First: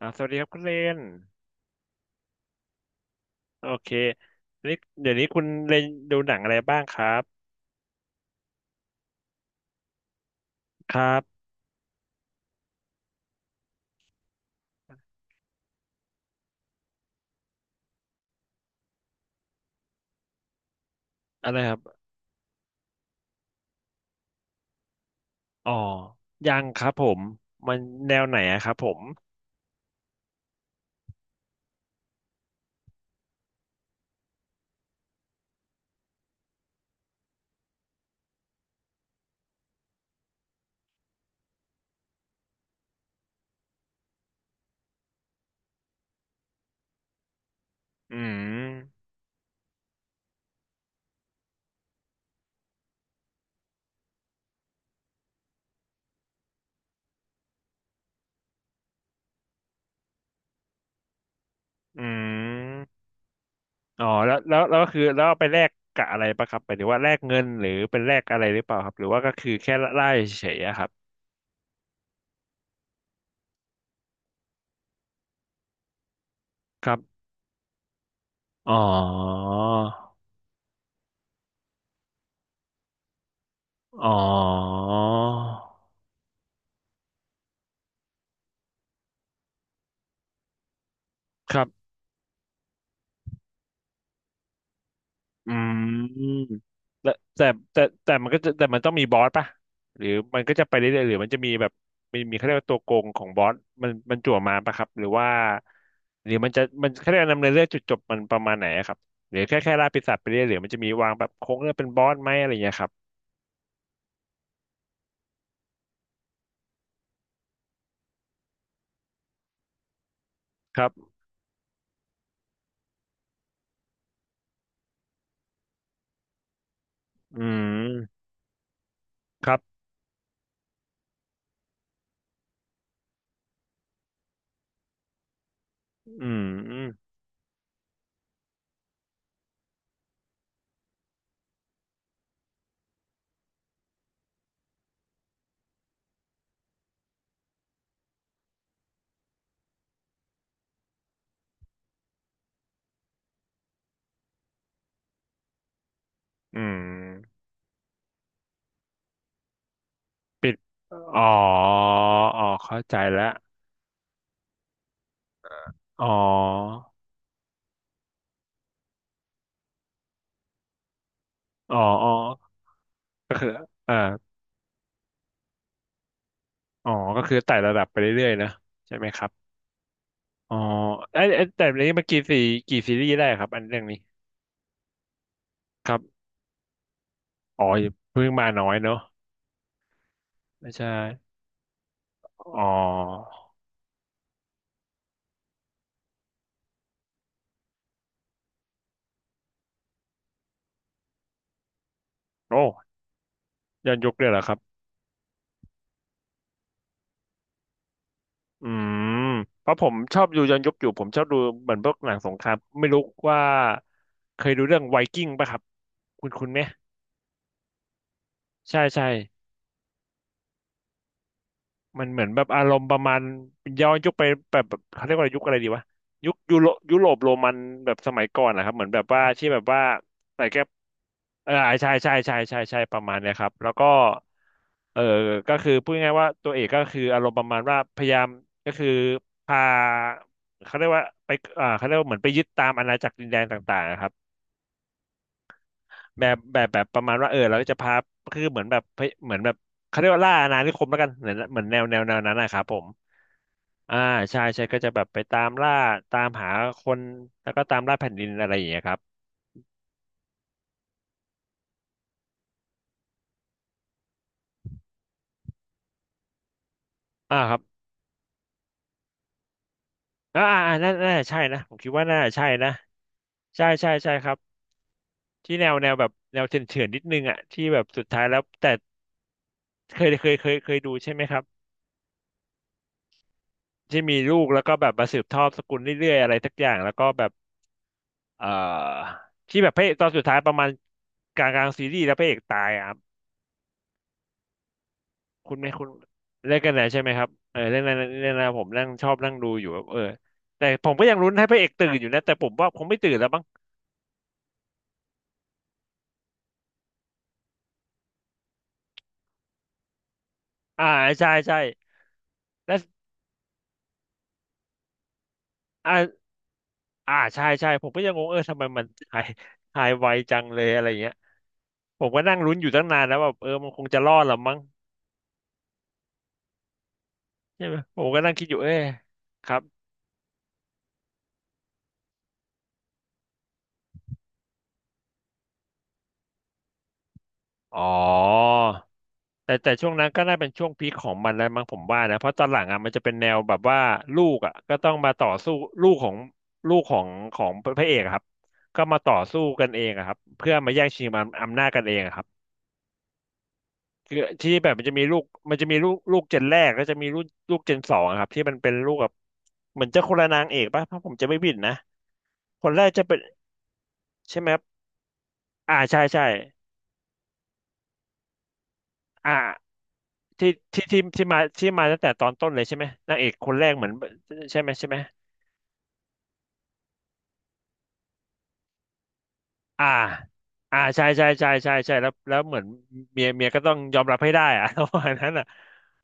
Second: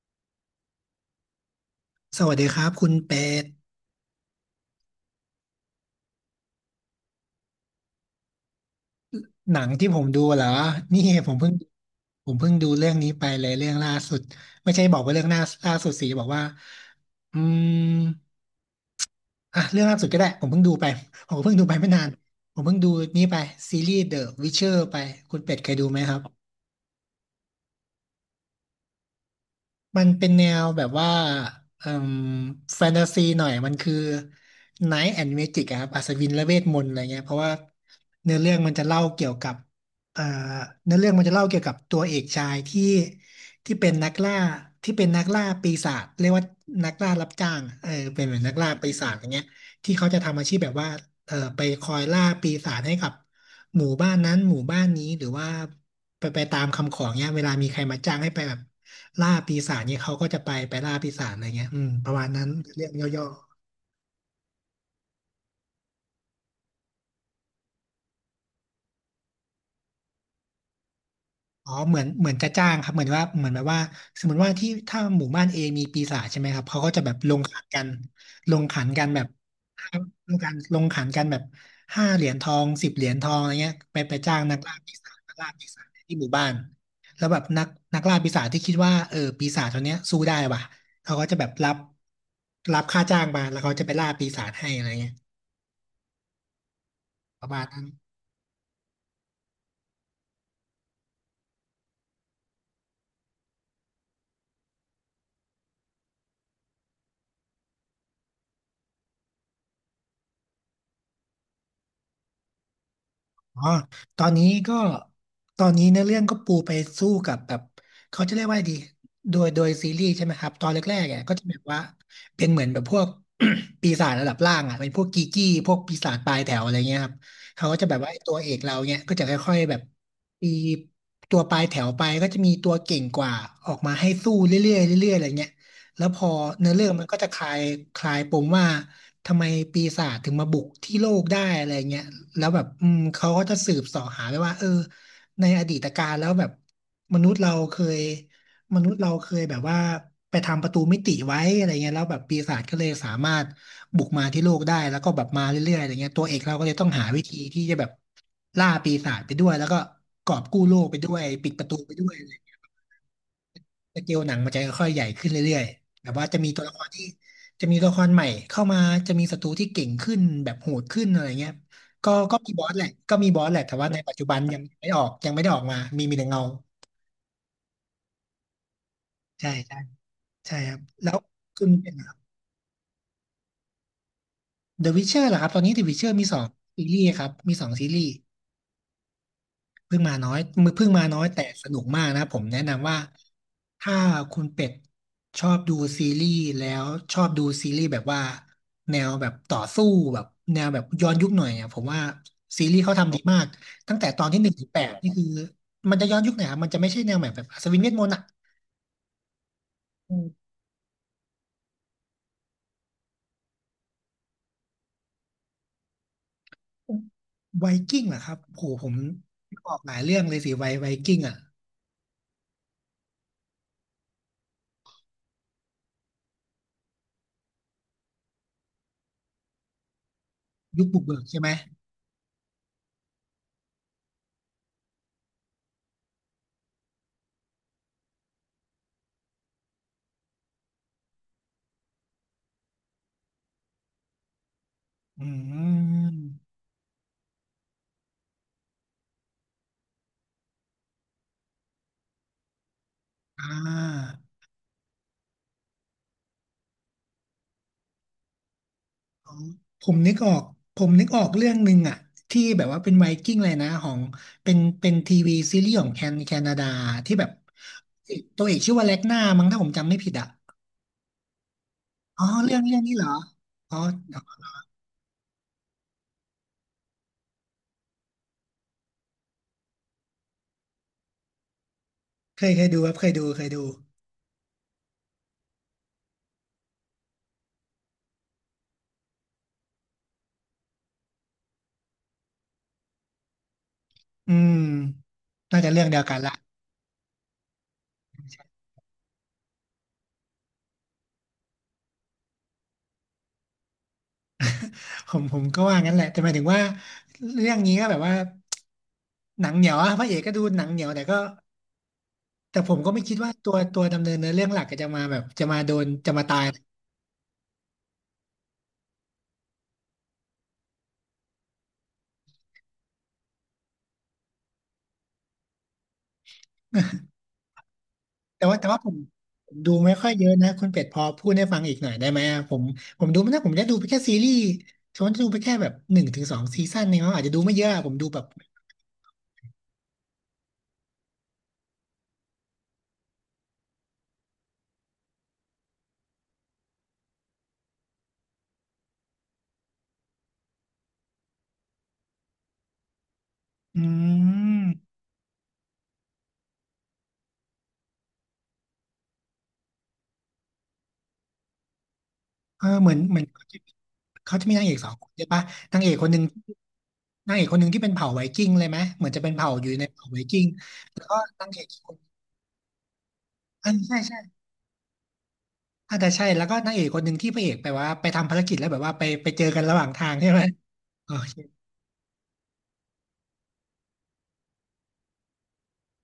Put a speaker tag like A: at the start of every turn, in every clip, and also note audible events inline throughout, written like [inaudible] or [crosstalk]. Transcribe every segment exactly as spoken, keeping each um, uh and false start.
A: อ่าสวัสดีครับคุณเลน
B: สวัสดีครับคุณเป็ด
A: โอเคนี่เดี๋ยวนี้คุณเลนดูหนังอะไรบ้างครับ
B: หนังที่ผมดูเหรอ
A: ค
B: นี่
A: รั
B: ผม
A: บ
B: เพิ่งผมเพิ่งดูเรื่องนี้ไปเลยเรื่องล่าสุดไม่ใช่บอกว่าเรื่องหน้าล่าสุดสิบอกว่าอืมอ่ะเรื่องล่าสุดก็ได้ผมเพิ่งดูไปผมก็
A: อะ
B: เพิ่
A: ไร
B: งดู
A: ค
B: ไป
A: รับ
B: ไม่นานผมเพิ่งดูนี่ไปซีรีส์ The Witcher ไปคุณเป็ดเค
A: อ๋อ
B: ยดูไหมครับ
A: ยังครับผมมันแนวไหนอะครับผม
B: มันเป็นแนวแบบว่าเอ่มแฟนตาซีหน่อยมันคือ Night and Magic อะครับอัศวินและเวทมนต์อะไรเงี้ยเพราะว่าเนื้อเรื่องมันจะเล่าเกี่ยวกับเอ่อเนื้อเรื่องมันจะเล่าเกี่ยวกับตัวเอกชายที่ที่เป็นนักล่าที่เป็นนักล่าปีศาจเรียกว่านักล่ารับจ้างอะเออ
A: อื
B: เป็นเหมือนนักล่าปี
A: ม
B: ศาจอย่างเงี้ยที่เขาจะทำอาชีพแบบว่าเอ่อไปคอยล่าปีศาจให้กับหมู่บ้านนั้นหมู่บ้านนี้หรือว่าไปไปตามคำขอเงี้ยเวลามีใครมาจ้างให้ไปแบบ ล่าปีศาจเนี่ยเขาก็จะไปไปล่าปีศาจอะไรเงี้ยอืม
A: อื
B: ประมาณนั้นเรื่อ
A: ม
B: งย่อ
A: อ๋อแล้วแล้วแล้วก็คือแล้วเอาไปแลกกับอะไรปะครับหมายถึงว่าแลกเงินหรือเป็นแลกอะไรหรือเปล่าครับหรือว่าก็คือแค่ไล่เฉยๆอะครับ
B: ๆอ๋อเหมือนเหมือนจะจ้างครับเหมือนว่าเหมือนแบบว่าสมมติว่าที่ถ้าหมู่บ้านเอมีปีศาจใช่ไหมครับเขา
A: ค
B: ก็
A: รั
B: จะแบบ
A: บ
B: ลงขันกันลง
A: อ๋อ
B: ขันกันแบบลงกันลงขันกันแบบห้าเหรียญทองสิบเหรียญทองอะไรเงี้ยไป
A: อ๋อ
B: ไปจ้างนักล่าปีศาจนักล่าปีศาจที่หมู่บ้านแล้วแบบนักนักล่าปีศาจที่คิดว่าเออปีศาจตัวเนี้ยสู้ได้ว่ะเขาก็จะแบบ
A: ครับ
B: รับรับค่าจ้างมาแล้วเขาจะไปล่าปีศาจให้อะไรเงี้ย
A: อืมแต่
B: ป
A: แต่
B: ระมาณ
A: แต่
B: นั้น
A: แต่มันก็จะแต่มันต้องมีบอสป่ะหรือมันก็จะไปเรื่อยๆหรือมันจะมีแบบมีมีเขาเรียกว่าตัวโกงของบอสมันมันจั่วมาป่ะครับหรือว่าหรือมันจะมันเขาเรียกว่าดำเนินเรื่องจุดจบมันประมาณไหนอะครับหรือแค่แค่ล่าปีศาจไปเรื่อยหรือมันจะมีวางแบบโค้งเรื่องเป็นบอสไหมอะไรอย่างเงี้ยครับ
B: อ๋อตอนนี้ก็ตอนนี้เนื้อเรื่องก็ปูไปสู้กับแบบเขาจะเรียกว่าดีโดยโดยซีรีส์ใช่ไหมครับตอน
A: ค
B: แร
A: รั
B: ก
A: บ
B: ๆอ่ยก็จะแบบว่าเป็นเหมือนแบบพวก [clears throat] [coughs] ปีศาจระดับล่างอ่ะเป็นพวกกีกี้พวกปีศาจปลายแถวอะไรเงี้ยครับ
A: อื
B: เขาก็จะแบบว่าไอ้
A: ม
B: ตัวเอกเราเนี่ยก็จะ
A: ค
B: ค่อ
A: รั
B: ย
A: บ
B: ๆแบบปีตัวปลายแถวไปก็จะมีตัวเก่งกว่าออกมาให้สู้เรื่อยๆเรื่อยๆอะไรเงี้ย แล้วพ
A: อื
B: อเนื้อเรื่องมัน
A: ม
B: ก็จะคลายคลายปมว่าทำไมปีศาจถึงมาบุกที่โลกได้อะไรเงี้ยแล้วแบบอืมเขาก็จะสืบเสาะหาไปว่าเออในอดีตการแล้วแบบมนุษย์เราเคยมนุษย์เราเคยแบบว่าไปทำประตูมิติไว้อะไรเงี้ยแล้วแบบปีศาจก็เลยสามารถบุกมาที่โลกได้แล้วก็แบบมาเรื่อยๆอะไรเงี้ยตัวเอกเรา
A: อื
B: ก็เลยต้องหาวิธี
A: ม
B: ที่จะแบบล่าปีศาจไปด้วยแล้วก็กอบ
A: ปิด
B: กู้โลกไปด้
A: อ๋
B: ว
A: อ
B: ยปิดประตูไปด้วย
A: อ๋อเข้าใจแล้ว
B: สเกลหนังมันจะค่อยๆใหญ่ขึ้นเรื่อย
A: อ๋
B: ๆ
A: อ
B: แบบว่าจะมีตัวละครที่จะมีตัวละครใหม่เข้ามาจะมีศัตรูที่เก่งขึ้นแบบโหดขึ้นอะไรเงี้ย
A: อ๋ออ๋อ
B: ก็ก็มีบอสแหละก็มี
A: ก็
B: บอ
A: คือ
B: สแหละแต่ว่า
A: อ่า
B: ในปัจจุบันยังไม่ออกยังไม่ได้ออกมามีมีแต่เงา
A: อ๋อ ก็คือไต่ระดับไปเรื่อยๆนะใช่ไหมครับ
B: ใช่ใช่
A: อ๋
B: ใช่
A: อ
B: ครับแล้ว
A: ไอ้ไอ้แต่
B: คุณเป็
A: นี้
B: นไง
A: มัน
B: ครั
A: กี่
B: บ
A: ซีกี่ซีรีส์ได้ครับอันเรื่องนี้
B: The Witcher เหรอครับตอนนี้ The
A: ครับ
B: Witcher มีสองซีรีส์ครับมี
A: อ๋
B: ส
A: อ
B: องซีรีส์
A: เพิ่งมาน้อยเนอะ
B: เพิ่งมาน้อยมื
A: ไม่
B: อเพิ่
A: ใช่
B: งมาน้อยแต่สนุกมากนะผมแนะ
A: อ๋อ
B: นำว่าถ้าคุณเป็ดชอบดูซีรีส์แล้วชอบดูซีรีส์แบบว่าแนวแบบต่อสู้แบบแนวแบบย้อนยุคหน่อยอ่ะผมว่า
A: โอ้
B: ซีรีส์เขาทำดีมาก
A: ย้อ
B: ตั้
A: น
B: งแต่
A: ยุค
B: ต
A: เล
B: อน
A: ยเหร
B: ที่
A: อ
B: ห
A: ค
B: นึ่ง
A: รั
B: ถึง
A: บ
B: แปดนี่คือมันจะย้อนยุคไหนอยครับมันจะไม่ใช่แนวแบบแบบอัศวินเวทมนต์อ่ะ
A: อืมเพราะผมช
B: อื
A: อ
B: ม
A: บดูย้อนยุคอยู่ผมชอบดูเหมือนพวกหนังสงครามไม่รู้ว่าเคยดูเรื่องไวกิ้งป่ะครับคุณคุณไหม
B: ไวกิ้งเหรอครับโห
A: ใช่
B: ผม
A: ใช่
B: ออกหลายเรื่องเลยสิไวไวกิ้งอ่ะ
A: มันเหมือนแบบอารมณ์ประมาณย้อนยุคไปแบบแบบเขาเรียกว่ายุคอะไรดีวะยุคยุโรยุโรปโรมันแบบสมัยก่อนนะครับเหมือนแบบว่าที่แบบว่าใส่แก้ว
B: ยุคบุกเบิกใช่ไห
A: เอ
B: ม
A: อใช่ใช่ใช่ใช่ใช่ประมาณเนี้ยครับแล้วก็เออก็คือพูดง่ายๆว่าตัวเอกก็คืออารมณ์ประมาณว่าพยายามก็คือพาเขาเรียกว่าไปอ่าเขาเรียกว่าเหมือนไปยึดตามอาณาจักรดินแดนต่างๆนะครับ
B: อื
A: แบบ
B: ม
A: แบบแบบประมาณว่าเออเราก็จะพาคือเหมือนแบบเหมือนแบบเขาเรียกว่าล่าอาณานิคมแล้วกันเหมือนเหมือนแนวแนวแนวนั้นนะครับผม
B: อ่
A: อ่า
B: า
A: ใช่ใช่ก็จะแบบไปตามล่าตามหาคนแล้วก็ตามล่าแผ่นดินอะไรอย่างเงี้ยครับ
B: ผมนึกออกผมนึกออกเรื่องหนึ่งอะที่แบบว่าเป็นไวกิ้งเลยนะของเป็นเป็นทีวีซีรีส์ของแคนแคนาดาที่แบบ
A: อ่าครับ
B: ตัวเอกชื่อว่าแล็กนามั้งถ้าผมจำไม่ผิดอะ
A: อ่าอ่าอ่าน่าน่าใช่นะผมคิดว่าน่า
B: อ๋อ
A: ใช่
B: เรื่อง
A: นะ
B: เรื่องนี้เหรอ
A: ใช่
B: อ๋อ
A: ใช่ใช่ครับที่แนวแนวแบบแนวเถื่อนๆนิดนึงอ่ะที่แบบสุดท้ายแล้วแต่เคยเคยเคยเคยดูใช่ไหมครับ
B: เคยเคยดูครับเคยดูเคยดู
A: ที่มีลูกแล้วก็แบบมาสืบทอดสกุลเรื่อยๆอะไรสักอย่างแล้วก็แบบ เอ่อที่แบบพระเอกตอนสุดท้ายประมาณกลางกลางซีรีส์แล้วพระเอกตายอ่ะครับ
B: อืม
A: คุณ
B: น่า
A: ไม่
B: จะเรื่
A: คุ
B: อ
A: ณ
B: งเดียวกันละ
A: เล่นกันไหนใช่ไหมครับเออเรื่องนั้นเรื่องนั้นผมนั่งชอบนั่งดูอยู่แบบเออแต่ผมก็ยังลุ้นให้พระเอกตื่นอยู่นะแต่ผมว่าคงไม่ตื่นแล้วบ้าง
B: ผมผมก็ว่างั้นแหละแต่หมายถึงว่าเรื่องนี้ก็แบบว่าหนังเหนียวอะพระเอกก็ดูหนังเหนี
A: อ่า
B: ยวแต่ก็
A: ใช่ใช่
B: แต่ผ
A: และ
B: มก็ไม่คิดว่าตัวตัวดำเนินเนื้อเรื่องหลักก็จะมาแบบจะมาโดน
A: อ่า
B: จะมาตาย
A: อ่าใช่ใช่ผมก็ยังงงเออทำไมมันหายหายไวจังเลยอะไรอย่างเงี้ยผมก็นั่งลุ้นอยู่ตั้งนานแล้วแบบเออมันคงจะรอดหรอมั้งใช่ไหมผมก็นั่ง
B: แต่
A: คิดอ
B: ว่า
A: ยู่
B: แต่
A: เออ
B: ว่าผม
A: ค
B: ผ
A: รั
B: ม
A: บ
B: ดูไม่ค่อยเยอะนะคุณเป็ดพอพูดให้ฟังอีกหน่อยได้ไหมอะผมผมดูไม่ได้ผมได้ดูไปแค่ซีรีส์ฉันจะดูไปแค่แบบหนึ่งถึงสองซีซั่นเองเขาอาจจะดูไม่เยอะ
A: อ๋
B: อะ
A: อ
B: ผมดูแบบ
A: แต่แต่ช่วงนั้นก็น่าเป็นช่วงพีคของมันแล้วมั้งผมว่านะเพราะตอนหลังอ่ะมันจะเป็นแนวแบบว่าลูกอ่ะก็ต้องมาต่อสู้ลูกของลูกของของพระเอกอะครับก็มาต่อสู้กันเองอะครับเพื่อมาแย่งชิงอำอำนาจกันเองอะครับ
B: อื
A: คือที่แบบมันจะ
B: ม
A: มีลูกมันจะมีลูกลูกเจนแรกก็จะมีลูกลูกเจนสองอะครับที่มันเป็นลูกแบบเหมือนจะคนละนางเอกป่ะถ้าผมจะไม่ผิดนะ
B: เอ
A: ค
B: อ
A: นแร
B: เห
A: ก
B: มือน
A: จะเป็
B: เห
A: น
B: มือนเขาจะเขา
A: ใช่ไห
B: จะ
A: ม
B: มี
A: ครับ
B: นางเอกสองคนใช่ปะ
A: อ่า
B: นางเอก
A: ใช่
B: คนหนึ่
A: ใช่
B: งนางเอกคนหนึ่งที่เป็นเผ่าไวกิ้งเลยไหมเหมือนจะเป็นเผ่าอยู่
A: อ่า
B: ในเผ่าไวกิ้ง
A: ที่ที่ที่
B: แล้วก็
A: ที่มา
B: นางเอก
A: ที่
B: อีก
A: มา
B: คน
A: ตั้งแต่ตอนต้นเลยใช่ไหมนางเอกคนแร
B: อั
A: ก
B: น
A: เหมือน
B: ใช่ใช่
A: ใช่ไหมใช่ไหม
B: อาจจะใช่แล้วก็นางเอกคนหนึ่งที่พระเอกไปว่าไปทำภารกิจแล้วแบบว่าไปไปเจอกันระห
A: อ่า
B: ว่างทางใช่ไหม
A: อ่าใช่
B: โอ
A: ใช่
B: เค
A: ใช่ใช่ใช่แล้วแล้วเหมือนเมียเมียก็ต้องยอมรับให้ได้อะ [laughs] ประมาณนั้นอ่ะ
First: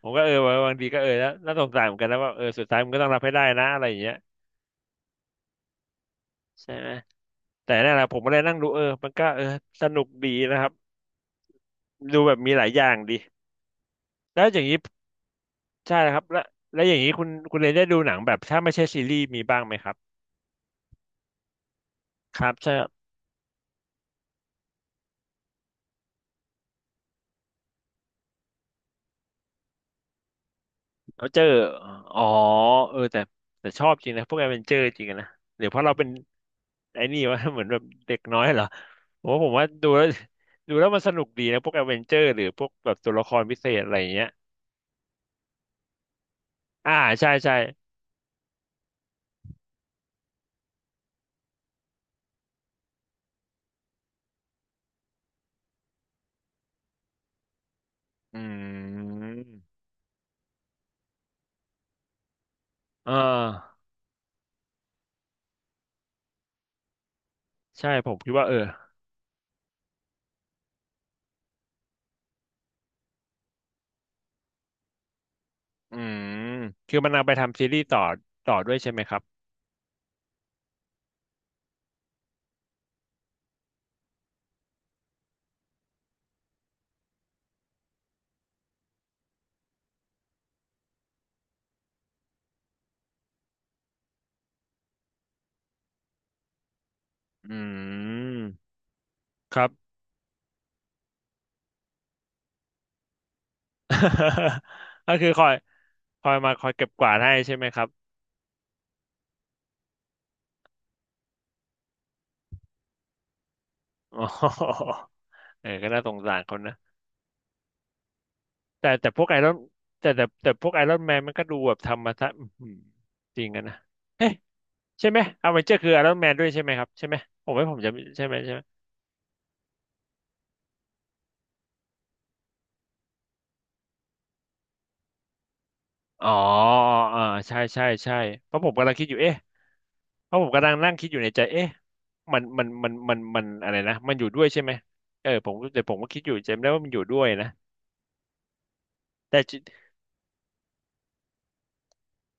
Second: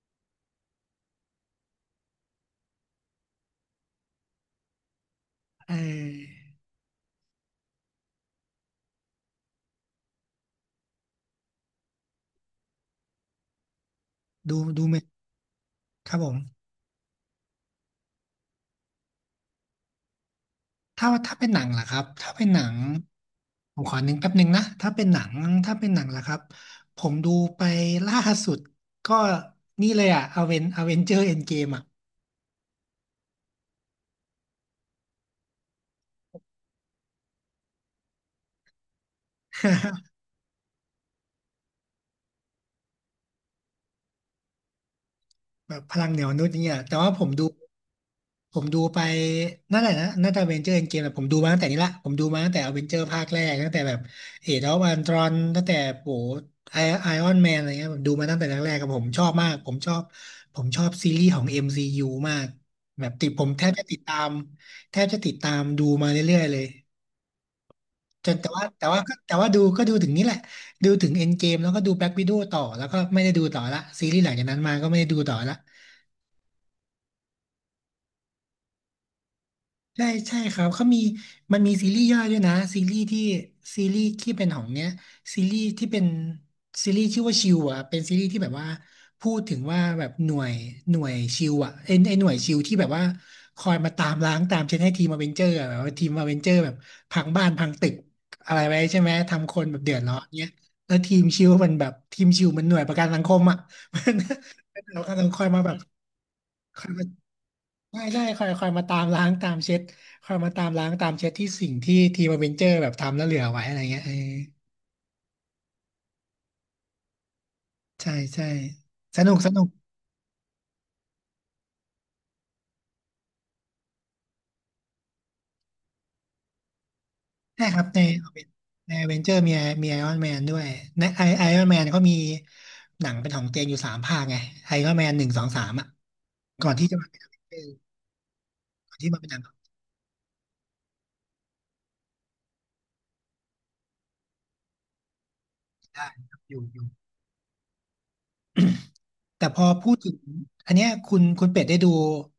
A: ผมก็เออบางทีก็เออแล้วน่าสงสารเหมือนกันนะว่าเออสุดท้ายมันก็ต้องรับให้ได้นะอะไรอย่างเงี้ย
B: เออ
A: ใช่ไหมแต่นั่นแหละผมก็เลยนั่งดูเออมันก็เออสนุกดีนะครับดูแบบมีหลายอย่างดีแล้วอ
B: ดู
A: ย่างนี้
B: ดูไหม
A: ใช่
B: ค
A: ค
B: รับ
A: รับ
B: ผม
A: แล้วแล้วอย่างนี้คุณคุณเลยได้ดูหนังแบบถ้าไม่ใช่ซีรีส์มีบ้างไหมครับ
B: ถ้าถ้าเป็นหนังล่ะครับถ้า
A: ค
B: เป็
A: รั
B: น
A: บ
B: หนั
A: ใช่
B: ง
A: ครับ
B: ผมขอนึงแป๊บนึงนะถ้าเป็นหนังถ้าเป็นหนังล่ะครับผมดูไปล่าสุดก็นี่เลยอะอเวนอเวนเจอร์
A: เอา
B: เอ็
A: เจ
B: น
A: อ
B: เกมอะ
A: อ๋อเออแต่แต่ชอบจริงนะพวกแอดเวนเจอร์จริงอะนะเดี๋ยวเพราะเราเป็นไอ้นี่วะ [laughs] เหมือนแบบเด็กน้อยเหรอ โอ้ผมว่าดูแล้ว
B: [laughs]
A: [laughs] ดูแล้วมันสนุกดีนะพวกแอดเวนเจอร์หรือพวกแบบตัวละครพิเศษอะไรอย่างเงี้ย
B: แบบพลังเหนียวนุษย์เนี่ย
A: อ่า
B: แต่ว่าผ
A: ใช่
B: มดู
A: ใช่
B: ผมดูไปนั่นแหละนะน่าจะเวนเจอร์เอ็นเกมแต่ผมดูมาตั้งแต่นี้ละผมดูมาตั้งแต่อเวนเจอร์ภาคแรกตั้งแต่แบบเอเดนอันตรอนตั้งแต่โหไอไอออนแมนอะไรเงี้ยผมดูมา
A: อื
B: ตั้งแต่แรกๆกับผมชอบมากผ
A: ม
B: มชอบผมชอบซีรีส์ของ เอ็ม ซี ยู มซียูมากแบ
A: อ่
B: บติดผมแทบ
A: า
B: จะติดตามแทบจะติดตามดูมาเรื่อยๆเลย
A: ใช่ผม
B: จ
A: คิด
B: น
A: ว่า
B: แต่
A: เออ
B: ว่าแต่ว่าก็แต่ว่าดูก็ดูถึงนี้แหละดูถึงเอ็นเกมแล้วก็ดูแบล็ c วิด d โ w ต่อแล้วก็ไม่ได้ดูต่อละซีรีส์หลังจากนั้นมาก็ไม่ได้ดูต่อละ
A: อืมคือมันเอาไปทำซีรีส์ต่อต่อด้วยใช่ไหมครับ
B: ใช่ใช่ครับเขามีมันมีซีรีส์ย่อยด้วยนะซีรีส์ที่ซีรีส์ที่เป็นของเนี้ยซีรีส์ที่เป็นซีรีส์ชื่อว่าชิวอ่ะเป็นซีรีส์ที่แบบว่าพูดถึงว่าแบบหน่วยหน่วยชิวอ่ะไอไอหน่วยชิวที่แบบว่าคอยมาตามล้างตามเช็ดให้ทีมอเวนเจอร์แบบว่าทีมอเวนเจอร์แบบพังบ้า
A: อื
B: นพังตึก
A: ม
B: อะไรไว้ใช่ไหมทำค
A: ครั
B: น
A: บ
B: แบบเดือดร้อนเนี้ยแล้วทีมชิวมันแบบทีมชิวมันหน่วยประกันสังคมอ่ะ [laughs] มัน
A: [laughs]
B: มันเรา
A: ก็
B: กำลั
A: คื
B: ง
A: อ
B: ค
A: ค
B: อ
A: อ
B: ย
A: ย
B: มาแบบ
A: คอยมาคอยเก็บกวาดให้ใช่ไหมครับ
B: ได่ใช่คอยคอยมาตามล้างตามเช็ดคอยมาตามล้างตามเช็ดที่สิ่งที่ทีมอเวนเจอร์แบบทำแล้วเหลือไว้อะไรเงี้ยเออ
A: อ๋อ [laughs] เออก็น่าสงสารคนนะ
B: ใช่ใช่
A: แต่แต่พ
B: ส
A: วก
B: นุ
A: ไอ
B: ก
A: ร
B: ส
A: อน
B: นุก
A: แต่แต่แต่พวกไอรอนแมนมันก็ดูแบบทำมาซะอื้อหือจริงกันนะ ใช่ไหมอเวนเจอร์คือไอรอนแมนด้วยใช่ไหมครับใช่ไหมผมว่า
B: ใช่
A: ผ
B: ค
A: ม
B: รับ
A: จะ
B: ใน
A: ใช่ไหมใช่ไหม
B: ในอเวนเจอร์มีมีไอรอนแมนด้วยในไอไอรอนแมนเขามีหนังเป็นของตัวเนอยู่สามภาคไงไอรอนแมนหนึ่งสองสามอ่ะ
A: อ๋อ
B: ก่อนที่จะมาเป็
A: อ่า
B: น
A: ใช่
B: Avenger
A: ใช่ใช่เพราะผมกำลั
B: ก่
A: ง
B: อน
A: คิด
B: ที่
A: อยู่
B: มาเป็น
A: เอ๊ะ
B: หนังของตัวเ
A: เพราะผมกำลังนั่งคิดอยู่ในใจเอ๊ะมันมันมันมันมันอะไรนะมันอยู่ด้วยใช่ไหมเออผม
B: อ
A: แต่ผ
B: ง
A: มก็
B: ได้
A: คิดอ
B: ค
A: ยู่
B: รับอ
A: จำ
B: ยู่
A: ได้
B: อ
A: ว่า
B: ยู่
A: มันอยู่ด้วยนะแต่
B: แต่
A: จิ
B: พอพูดถึงอันเนี้ยคุณคุณเป็ดได้ดู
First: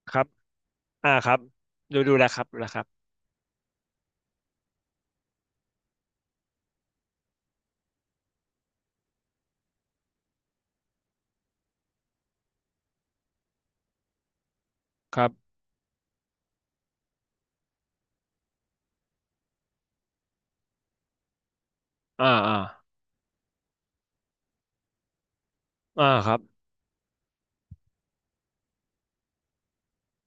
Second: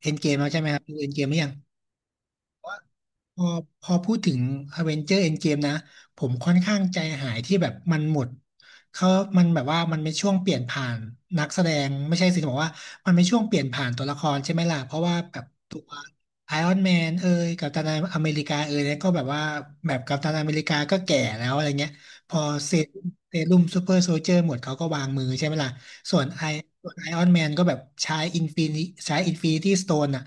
B: เอ็
A: ค
B: น
A: รั
B: เก
A: บ
B: มแล้วใช่ไหมครับดูเอ็
A: อ่า
B: นเก
A: ค
B: มห
A: รั
B: รื
A: บ
B: อยัง
A: ดูดูแลครับดูแลครับ
B: พอพอพูดถึง Avenger Endgame นะผมค่อนข้างใจหายที่แบบมันหมดเขามันแบบว่ามันเป็นช่วงเปลี่ยนผ่านนักแสดงไม่ใช่สิจะบอกว่ามันเป็นช่วงเปลี่ยนผ่านตัวละครใช่ไหมล่ะเพราะว่า
A: ครั
B: แบบ
A: บ
B: ตัวไอรอนแมนเอ่ยกัปตันอเมริกาเอ่ยเนี่ยก็แบบว่าแบบกัปตันอเมริกาก็แก่แล้วอะไรเงี้ย
A: อ่า
B: พอ
A: อ่า
B: เซรุ่มเซรุ่มซูเปอร์โซลเจอร์หมดเขาก็วางมือใช่ไหมล่ะ
A: อ่า
B: ส่วน
A: ครับ
B: ไอส่วนไอรอนแมนก็แบบใช้อินฟินิใช้อินฟินิตี้สโตนอ่ะ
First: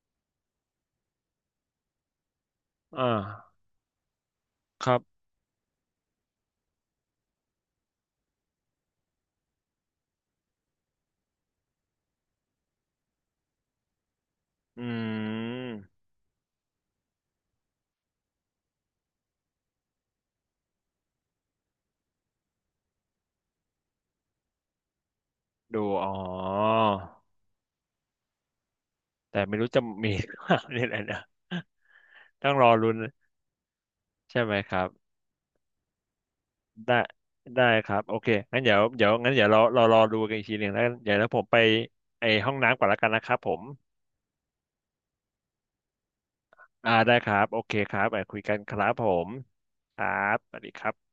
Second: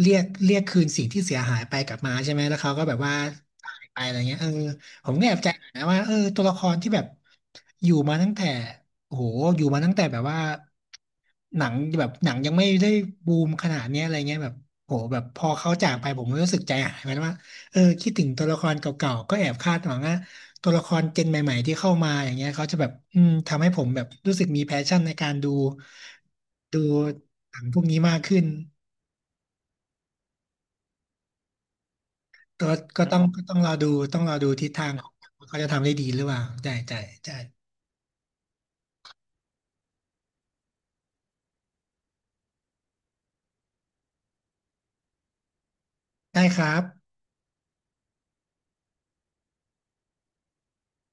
B: เรียกเรียกคืนสิ่งที่เสียหายไปกลับมาใช่ไหมแล้วเขาก็แบบ
A: อ่
B: ว่า
A: า
B: หายไปอะไรเงี้ยเออ
A: ครั
B: ผม
A: บ
B: ก็แอบใจหายนะว่าเออตัวละครที่แบบอยู่มาตั้งแต่โอ้โหอยู่มาตั้งแต่แบบว่าหนังแบบหนังยังไม่ได้บูมขนาดเนี้ยอะไรเงี้ยแบบ
A: อื
B: โหแบบพอเขาจาก
A: ม
B: ไปผมก็รู้สึกใจหายเหมือนกันว่าเออคิดถึงตัวละครเก่าๆก็แอบคาดหวังว่าตัวละครเจนใหม่ๆที่เข้ามาอย่างเงี้ยเขาจะแบบอืมทำให้ผมแบบรู้สึกมีแพชชั่นในการดู
A: ดูอ๋อ
B: ดูหนังพวกนี้มากขึ้น
A: แต่ไม่รู้จะมี [laughs] หรือเปล่านี่แหละนะ [laughs] ต้องรอ
B: ก็
A: ลุ้น
B: ก็ต้องก็ต้องรอดูต้องรอ
A: ใช่
B: ดู
A: ไหม
B: ทิ
A: ค
B: ศ
A: รับ
B: ทางของเขาจะทำได้ดีหรือเปล่าใช่
A: ได้
B: ใช่ใช่
A: ได้ครับโอเคงั้นเดี๋ยวเดี๋ยวงั้นเดี๋ยวเราเรารอดูกันอีกทีหนึ่งแล้วเดี๋ยวแล้วผมไปไอห้องน้ำก่อนละกันนะครับผม
B: ได้ครับ
A: อ่าได้ครับโอเคครับไปคุยกันครับผมครับสวัสดีครับ